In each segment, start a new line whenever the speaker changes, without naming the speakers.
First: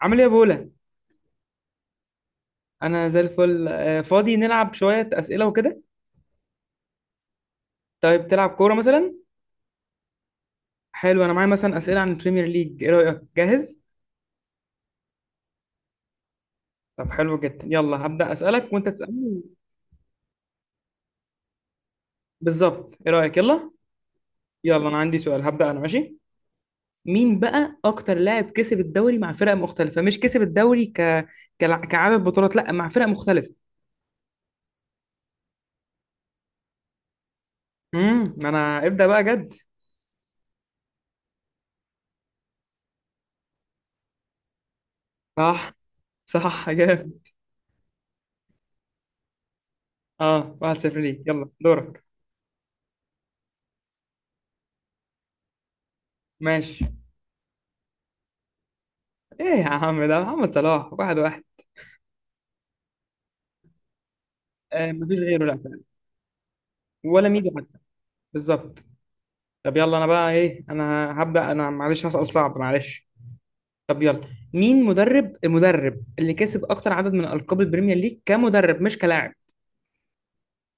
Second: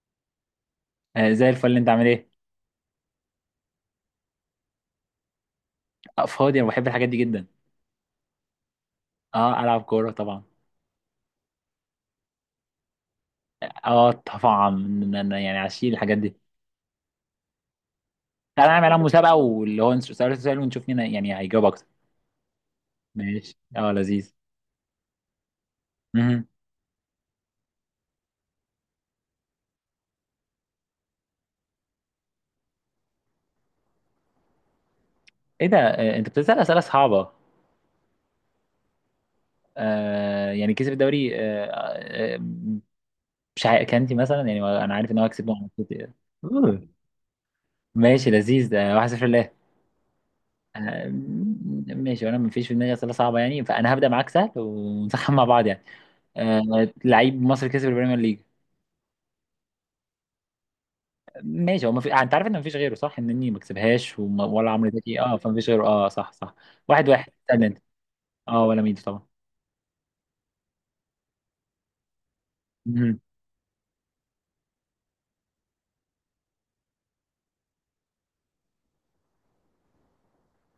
عامل ايه يا بولا؟
آه، زي الفل انت عامل ايه.
انا زي الفل. فاضي، نلعب شويه اسئله وكده.
آه، فاضي انا بحب الحاجات دي جدا.
طيب تلعب كوره مثلا؟
اه العب كوره طبعا.
حلو، انا معايا مثلا اسئله عن البريمير ليج. ايه رايك؟ جاهز؟
اه طبعا انا يعني عشيل الحاجات دي.
طب حلو جدا، يلا هبدا
تعالى
اسالك
نعمل
وانت
عليها مسابقه
تسالني.
واللي هو سؤال سؤال ونشوف مين يعني هيجاوب اكتر.
بالظبط، ايه رايك؟
ماشي،
يلا.
اه لذيذ.
يلا انا عندي سؤال، هبدا انا ماشي.
مهم.
مين بقى اكتر لاعب كسب الدوري مع فرق مختلفه؟ مش كسب الدوري كعدد بطولات، لا، مع فرق مختلفه.
ايه ده، انت بتسال اسئله صعبه.
انا ابدا بقى جد.
آه، يعني كسب الدوري، آه. آه، مش عارف كانتي مثلا، يعني انا عارف ان هو كسبه مع
صح،
السيتي.
صح،
مم.
جامد.
ماشي لذيذ، ده 1-0 لله.
اه، 1-0
آه،
ليك، يلا دورك.
ماشي، وانا مفيش في دماغي اسئله صعبه يعني، فانا هبدا معاك سهل ونسخن مع بعض يعني.
ماشي.
آه، لعيب مصري كسب البريمير ليج.
ايه يا عم ده محمد صلاح، 1-1.
ماشي، هو ما في، انت عارف ان مفيش غيره صح؟ انني ما كسبهاش ولا عمرو
آه، مفيش
زكي، اه،
غيره، لا
فمفيش
فعلا.
غيره، اه صح صح. واحد
ولا
واحد،
ميدو
استنى انت.
حتى.
اه ولا
بالظبط.
ميدو طبعا.
طب يلا، انا بقى ايه، انا هبدأ، انا معلش هسأل صعب معلش.
مهم.
طب يلا. مين المدرب اللي كسب اكتر عدد من القاب البريمير ليج كمدرب مش كلاعب؟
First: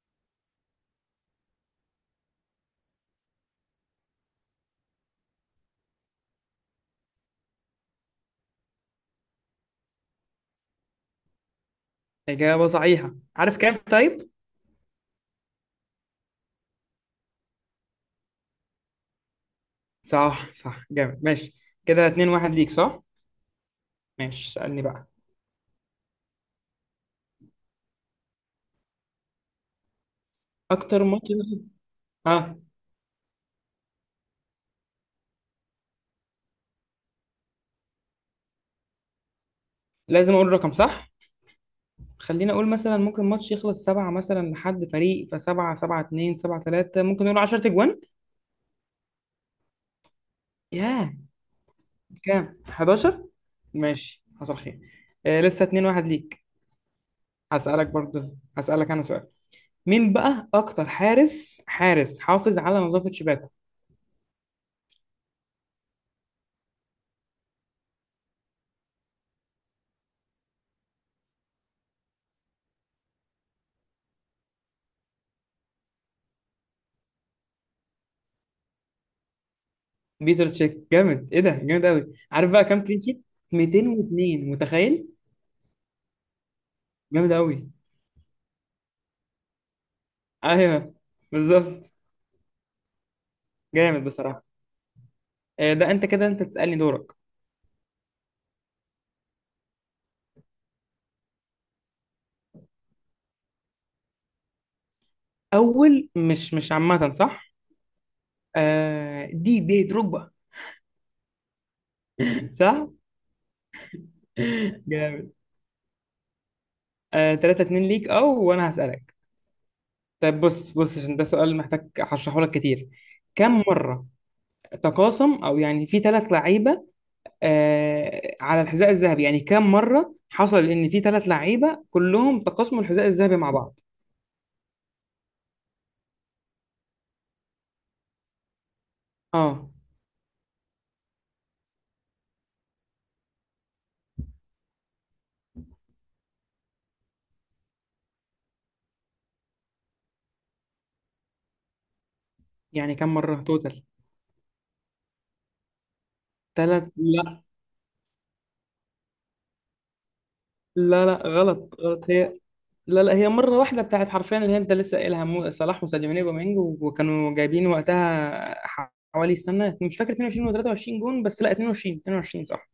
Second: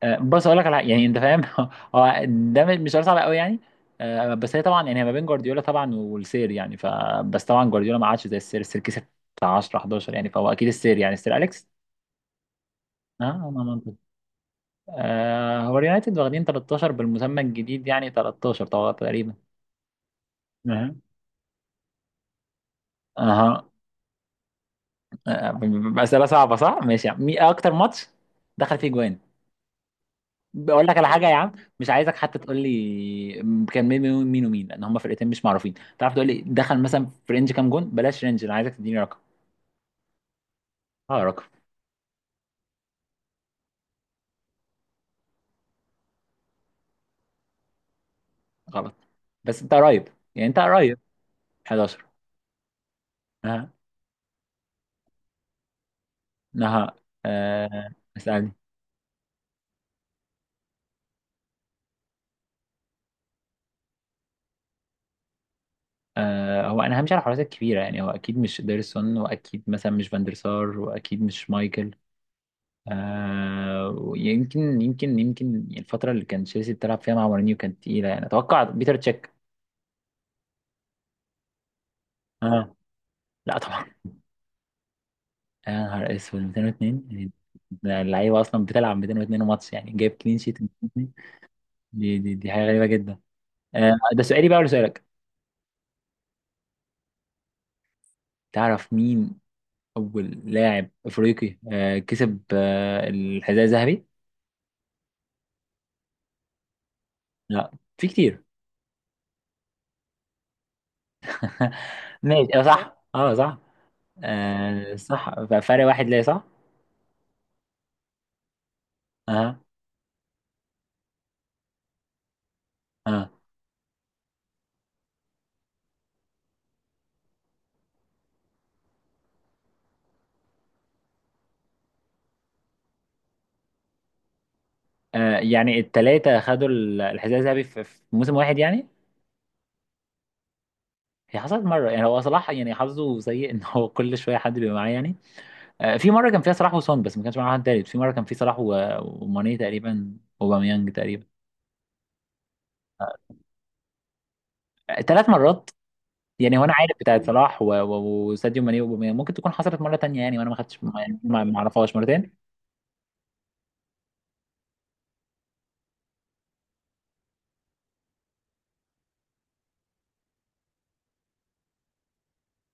آه بص، اقول لك على يعني انت فاهم هو ده مش سؤال صعب قوي يعني. آه، بس هي طبعا يعني، هي ما بين جوارديولا طبعا والسير يعني، ف. بس طبعا جوارديولا ما عادش زي السير كسب بتاع 10 11 يعني، فهو اكيد السير يعني السير اليكس.
إجابة صحيحة.
اه،
عارف
ما
كام؟
منطقي.
طيب.
آه. آه، هو اليونايتد واخدين 13 بالمسمى الجديد يعني، 13 طبعا تقريبا.
صح، صح،
اها.
جامد، ماشي. كده 2 1 ليك، صح؟
اها.
ماشي، سألني بقى.
آه، أسئلة صعبة صح؟ ماشي يا عم، مين أكتر ماتش دخل فيه جوان؟ بقول لك
اكتر
على حاجة
ماتش.
يا عم. مش عايزك حتى تقول
اه،
لي كان مين ومين لأن هما فرقتين مش معروفين. تعرف تقول لي دخل مثلا في رينج كام جون؟ بلاش رينج، أنا عايزك تديني رقم.
لازم اقول رقم، صح.
اه، رقم.
خلينا اقول مثلا ممكن ماتش يخلص سبعة مثلا لحد فريق، فسبعة سبعة، اتنين سبعة تلاتة، ممكن نقول 10 تجوان.
غلط، بس أنت قريب، يعني أنت قريب.
ياه،
11.
كام؟ 11؟
ها.
ماشي، حصل خير. آه لسه 2 1 ليك.
نها.
هسألك
آه.
برضه،
اسألني.
هسألك انا سؤال. مين بقى اكتر حارس حافظ على نظافة شباكه؟
آه، هو أنا همشي على الحراسة الكبيرة يعني، هو أكيد مش ديرسون، وأكيد مثلا مش فاندرسار، وأكيد مش مايكل. آه، ويمكن يمكن يمكن الفترة اللي كان تشيلسي بتلعب فيها مع مورينيو كانت تقيلة يعني، أتوقع بيتر تشيك.
بيتر تشيك، جامد. ايه ده جامد قوي. عارف بقى
آه.
كام كلين شيت؟
لا طبعا.
202، متخيل؟
يا نهار أسود 202
جامد قوي.
يعني. اللعيبة أصلا بتلعب 202 ماتش يعني، جايب كلين شيت
ايوه،
202.
بالظبط.
دي حاجة غريبة جدا. آه،
جامد
ده
بصراحة.
سؤالي بقى ولا سؤالك؟
آه ده انت كده، انت تسألني، دورك.
تعرف مين أول لاعب أفريقي كسب الحذاء الذهبي؟
اول، مش عامة صح؟
لا. في كتير.
آه، دي دروجبا.
ماشي آه،
صح.
صح، اه صح. آه
جامد.
صح، ففرق واحد ليه، صح؟
آه 3 2 ليك، او، وانا هسألك.
اه.
طيب، بص بص، عشان ده سؤال محتاج هشرحه لك كتير.
آه.
كم مرة تقاسم، او يعني، في ثلاث لعيبة آه على الحذاء الذهبي، يعني كم مرة حصل ان في ثلاث لعيبة كلهم تقاسموا الحذاء الذهبي مع بعض؟
آه، يعني التلاتة خدوا الحذاء الذهبي في موسم واحد يعني.
اه
هي حصلت مرة يعني، هو صلاح يعني حظه سيء ان هو كل شوية حد بيبقى معاه يعني. آه، في مرة كان فيها صلاح وسون بس ما كانش معاه حد تالت، في مرة كان فيه صلاح وماني تقريبا وباميانج تقريبا.
يعني كم مرة توتال.
آه، 3 مرات. يعني هو انا
ثلاث،
عارف بتاعت
لا.
صلاح وساديو ماني وباميانج، ممكن تكون حصلت مرة تانية يعني، وانا ما خدتش ما
لا لا،
يعني، ما
غلط
اعرفهاش
غلط، هي،
مرتين.
لا لا، هي مرة واحدة بتاعت، حرفيا اللي هي انت لسه قايلها، صلاح وساديو ماني وبامينج، وكانوا جايبين وقتها حوالي، استنى مش فاكر، 22 و 23 جون، بس لا، 22، 22، صح.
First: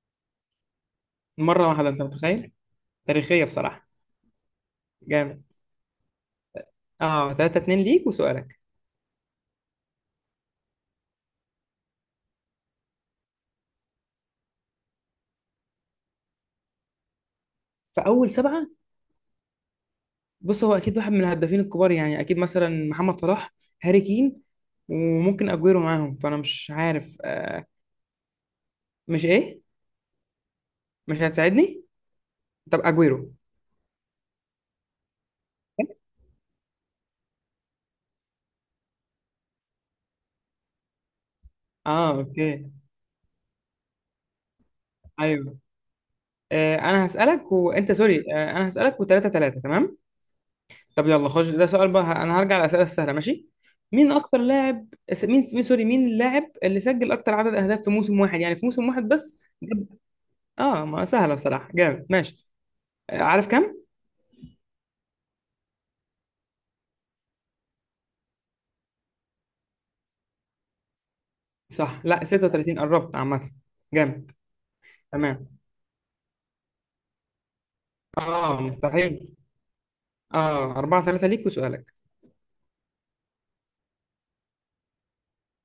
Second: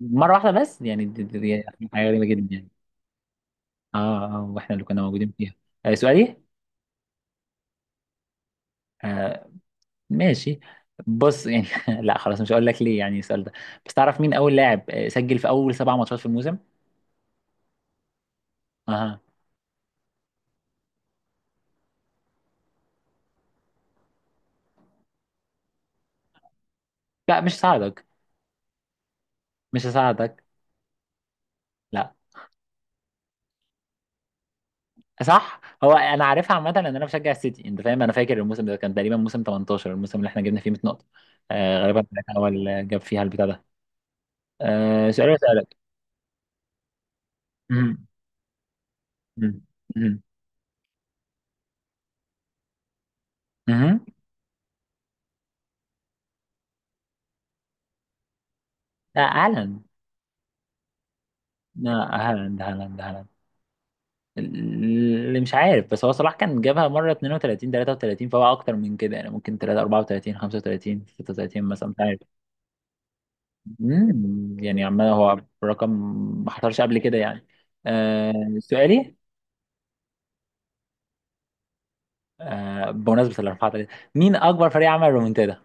مرة واحدة بس يعني، دي دي-
مرة
دي
واحدة، انت
حاجة غريبة جدا
متخيل؟
يعني.
تاريخية بصراحة.
اه اه، واحنا اللي كنا موجودين
جامد.
فيها. آه سؤالي.
اه 3 2 ليك وسؤالك.
آه، ماشي. بص يعني. لا خلاص، مش هقول لك ليه يعني السؤال ده. بس تعرف مين اول لاعب سجل في اول 7 ماتشات في الموسم؟
فأول سبعة.
اها.
بص هو أكيد واحد من الهدافين الكبار، يعني أكيد مثلا محمد صلاح، هاري كين، وممكن أجويرو معاهم. فأنا مش عارف
لا مش
آه.
هساعدك.
مش إيه؟
مش هساعدك.
مش هتساعدني؟
لا.
طب أجويرو.
صح، هو انا عارفها عامه لان انا بشجع السيتي، انت فاهم، انا فاكر الموسم ده كان تقريبا موسم 18، الموسم اللي احنا جبنا فيه 100 نقطه. آه غالبا
اه،
ده كان
اوكي.
اول جاب فيها البتاع ده. آه سؤال
ايوه.
اسالك.
آه انا هسألك، وانت،
مهم.
سوري، انا هسألك، وتلاتة تلاتة
مهم.
تمام.
مهم.
طب يلا خش، ده سؤال بقى، انا هرجع للأسئلة السهلة، ماشي.
مهم.
مين اكتر لاعب، سوري، مين اللاعب اللي سجل اكتر عدد اهداف في موسم واحد، يعني في موسم واحد بس؟
لا هالاند.
اه، ما سهله بصراحه،
لا.
جامد، ماشي.
هالاند هالاند
آه،
هالاند.
عارف كام؟
اللي مش عارف، بس هو صلاح كان جابها مرة 32 33، فهو أكتر من كده يعني، ممكن 3 34 35 36 مثلا، مش
صح.
عارف.
لا، 36، قربت عامه. جامد.
مم، يعني عمال هو
تمام.
رقم. ما حصلش قبل كده يعني. آه
اه،
سؤالي.
مستحيل. اه 4 3 ليك وسؤالك.
آه، بمناسبة الأربعة تلاتة، مين أكبر فريق عمل رومنتادا؟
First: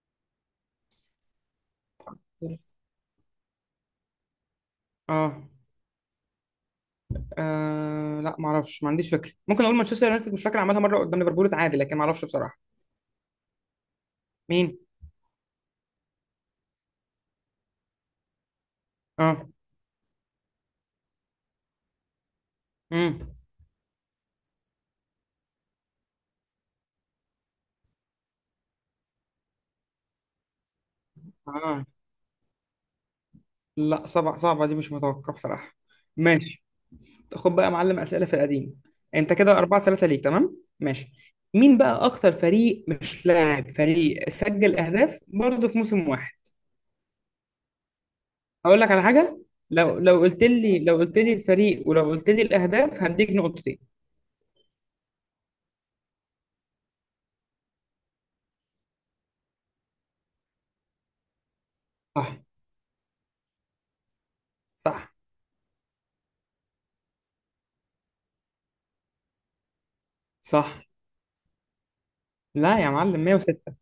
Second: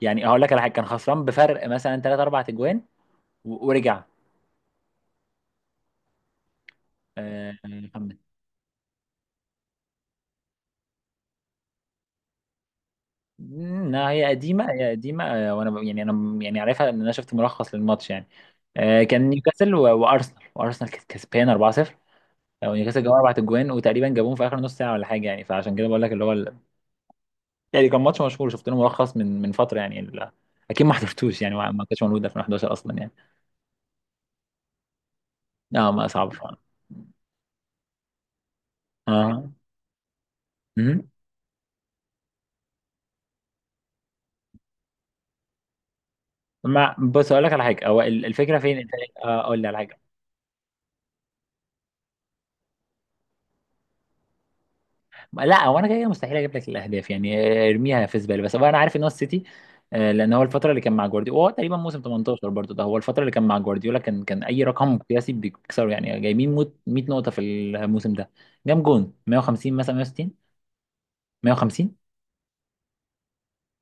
يعني هقول لك على حاجة، كان خسران بفرق مثلا 3 4 أجوان ورجع.
اه،
آه.
لا ما اعرفش، ما عنديش فكره، ممكن اقول مانشستر يونايتد، مش فاكر عملها مره قدام ليفربول، اتعادل، لكن ما اعرفش بصراحه.
لا هي قديمة،
مين؟
هي قديمة، وانا يعني انا يعني عارفها ان انا شفت ملخص للماتش يعني. آه، كان
اه.
نيوكاسل وارسنال كانت كسبان 4-0. او نيوكاسل جابوا اربع
امم
اجوان وتقريبا جابوهم في اخر نص ساعة ولا حاجة يعني، فعشان كده بقول لك اللي هو يعني كان ماتش مشهور شفت له ملخص من فترة يعني اكيد ما حضرتوش يعني، ما
اه،
كانش موجود 2011 اصلا يعني.
لا، صعبه صعبه دي، مش متوقع بصراحه.
اه، ما صعب فعلا.
ماشي. خد بقى يا معلم اسئله في القديم. انت
اه.
كده 4 3 ليك، تمام
مهم.
ماشي. مين بقى اكتر فريق، مش لاعب، فريق سجل اهداف برضه في موسم واحد؟
ما بص، اقول لك على حاجة، هو الفكرة فين؟
اقول لك على حاجه،
اقول لك على
لو
حاجة.
لو قلت لي، لو قلت لي الفريق، ولو قلت لي الاهداف، هديك نقطتين.
لا هو انا كده كده مستحيل اجيب لك الاهداف يعني. آه، ارميها في زباله، بس هو انا عارف ان هو السيتي. آه، لان هو الفتره اللي كان مع جوارديولا، هو تقريبا موسم
صح،
18 برضه ده، هو الفتره اللي كان مع جوارديولا، كان اي رقم
صح،
قياسي بيكسره يعني، جايبين 100 نقطه في الموسم ده. جام جون 150 مثلا، 160.
صح.
150.
لا يا معلم، 106.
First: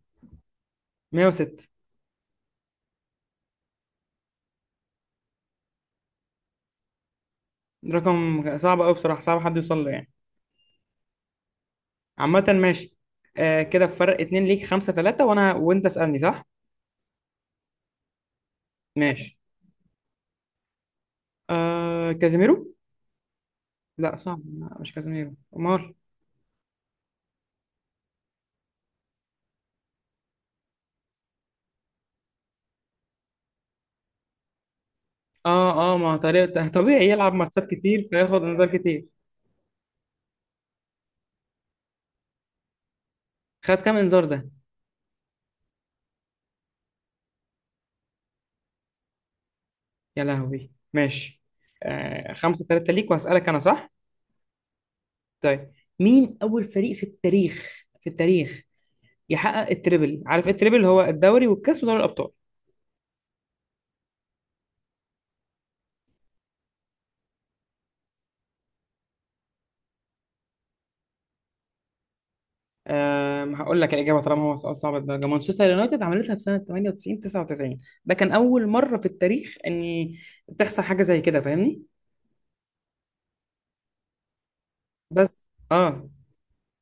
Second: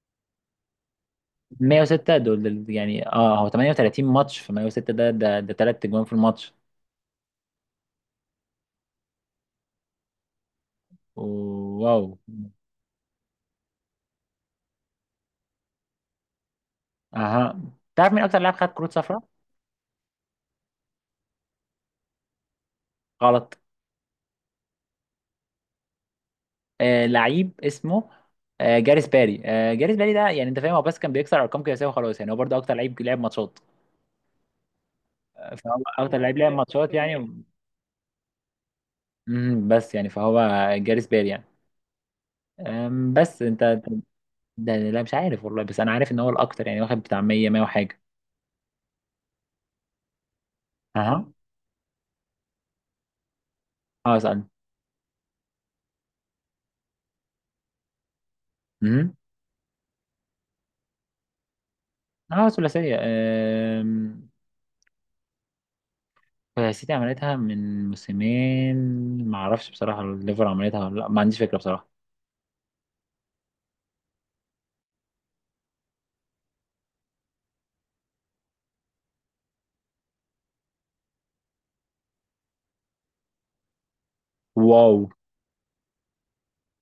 106،
106، دول يعني، اه هو 38 ماتش في 106، ده 3 اجوان في الماتش.
رقم صعب قوي بصراحه، صعب حد يوصل له يعني.
واو.
عامه ماشي. آه كده فرق اتنين ليك، خمسة ثلاثة، وانا، وانت اسألني، صح.
اها. تعرف مين اكتر لاعب خد كروت صفراء؟
ماشي. آه كازيميرو.
غلط.
لا، صعب، لا، مش كازيميرو، امال؟
آه، لعيب اسمه. آه، جاريث باري ده يعني، انت فاهم، هو بس كان بيكسر ارقام قياسيه وخلاص يعني، هو برضه اكتر لعيب لعب ماتشات. فهو
اه اه، ما
اكتر لعيب لعب
طريقة،
ماتشات
طبيعي يلعب
يعني.
ماتشات كتير فياخد انذار كتير.
بس يعني فهو جاريث باري يعني. بس
خد كام انذار ده؟
ده لا، مش عارف والله، بس انا عارف ان هو الاكتر يعني، واخد بتاع 100 100 وحاجه.
يا لهوي،
اها.
ماشي. آه خمسة تلاتة ليك، وهسألك انا، صح؟
اه اسال.
طيب. مين اول فريق في التاريخ، في التاريخ،
امم
يحقق التريبل؟ عارف إيه التريبل؟ هو الدوري والكاس ودوري الابطال.
اه ثلاثيه، السيتي عملتها من موسمين. ما اعرفش بصراحه، الليفر عملتها ولا لا، ما عنديش فكره بصراحه.
آه هقول لك الاجابه طالما هو سؤال صعب الدرجه، مانشستر يونايتد عملتها في سنه 98 99. ده كان اول مره في التاريخ ان تحصل حاجه زي كده، فاهمني؟
واو.
بس اه.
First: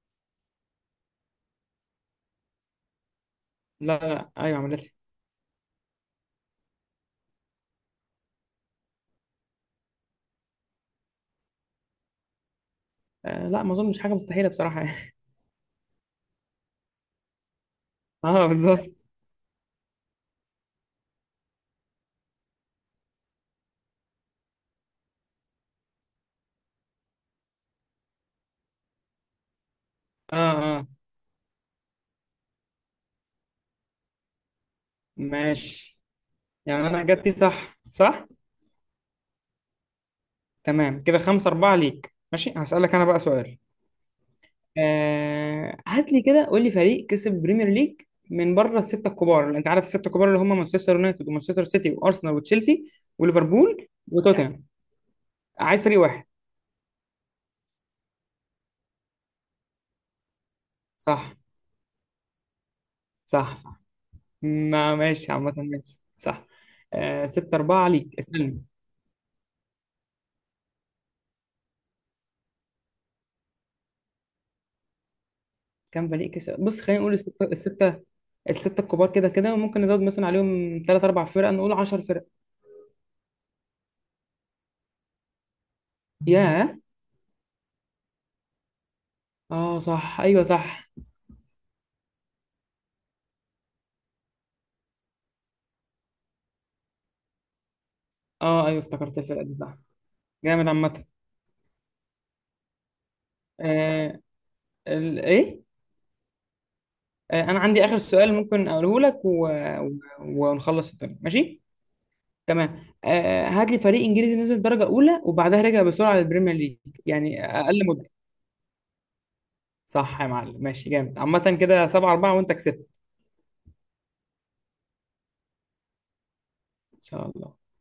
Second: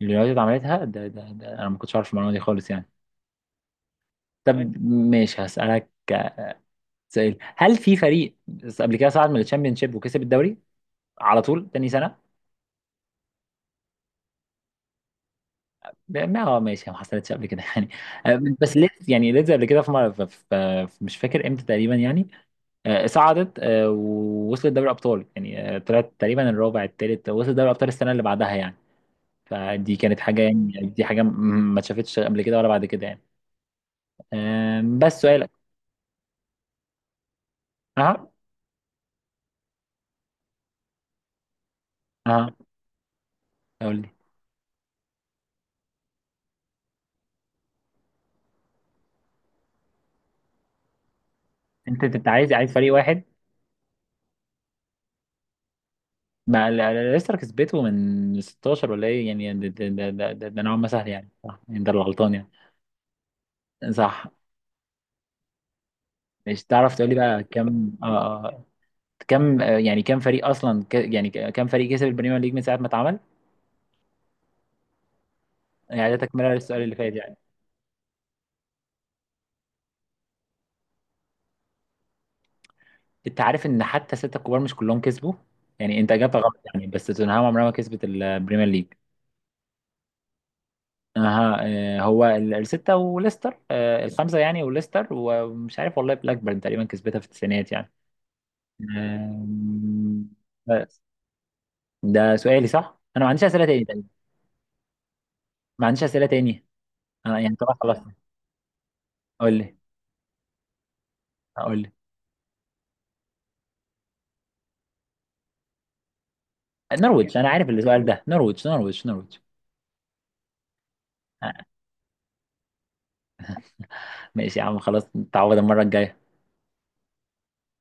اليونايتد عملتها، ده انا ما كنتش عارف المعلومه دي خالص يعني.
لا لا، ايوه
أيوة. طب
عملتها.
ماشي هسألك. سؤال، هل في فريق قبل كده صعد من الشامبيونشيب وكسب الدوري على طول تاني سنه؟
آه لا، ما اظنش، حاجه مستحيله بصراحه يعني.
ما هو ماشي، ما حصلتش قبل كده يعني. آه،
اه،
بس
بالظبط.
ليدز يعني، ليدز قبل كده في مره في مش فاكر امتى تقريبا يعني. صعدت، ووصلت دوري ابطال يعني، طلعت تقريبا الرابع الثالث، وصلت دوري ابطال السنه اللي بعدها يعني. فدي كانت
اه
حاجه يعني،
اه،
دي حاجه ما اتشافتش قبل كده ولا بعد كده يعني. آه، بس سؤالك.
ماشي يعني، انا اجابتي صح،
اه.
صح. تمام كده، خمسة أربعة ليك، ماشي،
اه.
هسألك انا بقى سؤال.
قول.
آه هات لي كده، قول لي فريق كسب البريمير ليج من بره الستة الكبار، اللي انت عارف الستة الكبار، اللي هم مانشستر يونايتد ومانشستر سيتي
انت
وارسنال
عايز
وتشيلسي
فريق واحد.
وليفربول وتوتنهام. عايز فريق واحد.
ما لسه كسبته من 16 ولا ايه يعني؟ ده نوعا ما سهل يعني
صح،
صح يعني، ده اللي غلطان يعني.
صح، صح.
صح.
ما ماشي، عامة، ماشي، صح.
مش تعرف تقول لي
آه
بقى
ستة أربعة
كم
ليك، اسألني.
كم يعني كم فريق اصلا، يعني كم فريق كسب البريمير ليج من ساعه ما اتعمل؟
كام
يعني ده
فريق
تكمله
كسب؟ بص
للسؤال اللي
خلينا
فات
نقول
يعني.
الستة، الستة الكبار كده كده، وممكن نزود مثلا عليهم تلات أربع فرق، نقول عشر فرق.
انت عارف ان حتى سته الكبار مش كلهم كسبوا؟ يعني انت اجابتك غلط
ياه.
يعني، بس توتنهام عمرها ما كسبت البريمير ليج.
اه، صح، أيوه صح.
اها. آه، هو الستة وليستر، الخمسة يعني، وليستر، ومش عارف والله، بلاكبيرن تقريبا كسبتها في التسعينات يعني.
اه أيوه، افتكرت الفرقة دي، صح.
آم،
جامد
بس
عامة.
ده سؤالي صح؟ أنا ما عنديش أسئلة تاني تقريبا.
آه، إيه.
ما عنديش أسئلة تاني. أنا
آه
يعني
أنا
طبعا
عندي
خلاص.
آخر سؤال ممكن أقوله لك،
قول لي.
و... ونخلص الدنيا، ماشي.
قول لي.
تمام، آه هات لي فريق إنجليزي نزل درجة أولى، وبعدها رجع بسرعة للبريمير ليج،
نرويج،
يعني
أنا عارف
أقل
السؤال
مدة.
ده، نرويج نرويج نرويج.
صح يا معلم، ماشي، جامد
آه،
عامة. كده سبعة أربعة وأنت كسبت.
ماشي يا عم، خلاص نتعوض المرة الجاية.
إن شاء الله.